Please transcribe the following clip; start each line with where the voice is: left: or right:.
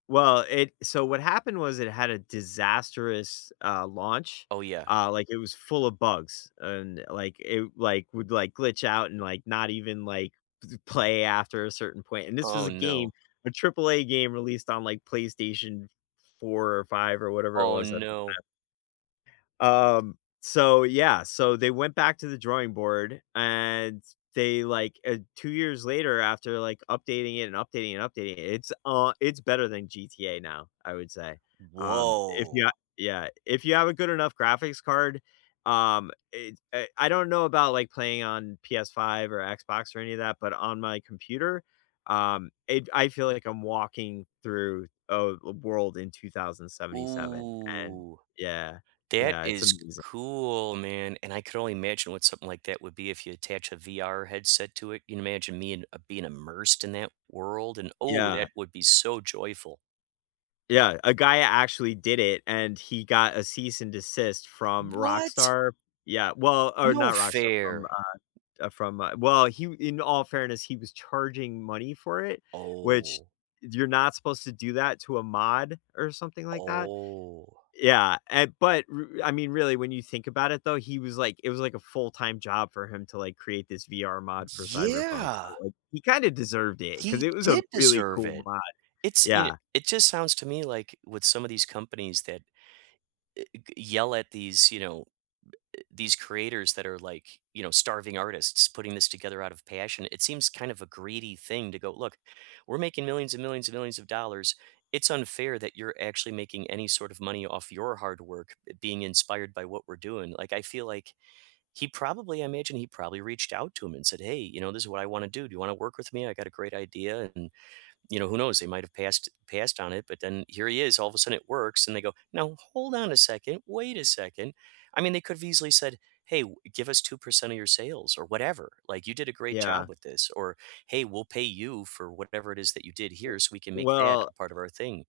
left: Well, it so what happened was it had a disastrous, uh, launch,
right: Oh, yeah.
left: uh, like, it was full of bugs, and, like, it like, would, like, glitch out and, like, not even, like, [unintelligible] play after a certain point and this was
right: Oh,
left: a game,
right: no.
left: a AAA game released on, like, PlayStation 4 or 5 or whatever it
right: Oh,
left: was at the
right: no.
left: time. Um, so, yeah, so they went back to the drawing board, and they, like, uh 2 years later after, like, updating it and updating and updating it it's a it's better than GTA now, I would say. Um, if you
right: Woah.
left: a Yeah, if you have a good enough graphics card, um, it's, eh I don't know about, like, playing on Ps5 or Xbox or any of that, but on my computer, um, it I feel like I'm walking through a l world in 2077, and,
right: Ooh.
left: yeah.
right: That
left: Yeah, it's
right: is
left: amazing.
right: cool, man, and I could only imagine what something like that would be if you attach a VR headset to it. You imagine me, and, uh, being immersed in that world, and, oh,
left: Yeah.
right: that would be so joyful.
left: Yeah, a guy actually did it, and he got a cease and desist from
right: What?
left: Rockstar Yeah, well, or
right: No
left: not Rockstar, from,
right: fair.
left: uh uh, from, uh well, he w in all fairness, he was charging money for it, which
right: Oh.
left: you're not supposed to do that to a mod or something like that.
right: Oh.
left: Yeah, and, but r I mean, really, when you think about it though, he was, like it was, like, a full-time job for him to, like, create this VR mod for Cyberpunk,
right: Yeah!
left: so he kinda deserved it, 'cause
right: He
left: it was a
right: did
left: really
right: deserve
left: cool
right: it.
left: mod.
right: It's you kn
left: Yeah.
right: it just sounds to me like with some of these companies that, uh, i g yell at these, you know, b eh these creators that are, like, you know, starving artists putting this together out of passion, it seems kind of a greedy thing to go, look, we're making millions and millions and millions of dollars, it's unfair that you're actually making any sort of money off your hard work, uh, being inspired by what we're doing, like, I feel like he probably I imagine he probably reached out to 'em and said, "Hey, you know, this is what I wanna do, do you wanna work with me? I got a great idea," and, you know, who knows, they might have passed passed on it, but then here he is, all of a sudden, it works, and they go, "Now hold on a second, wait a second." I mean, they could've easily said, "Hey, w give us 2% of your sales or whatever, like, you did a great job
left: Yeah.
right: with this," or, "Hey, we'll pay you for whatever it is that you did
left: W
right: here so we can make that
left: well
right: a part of our thing."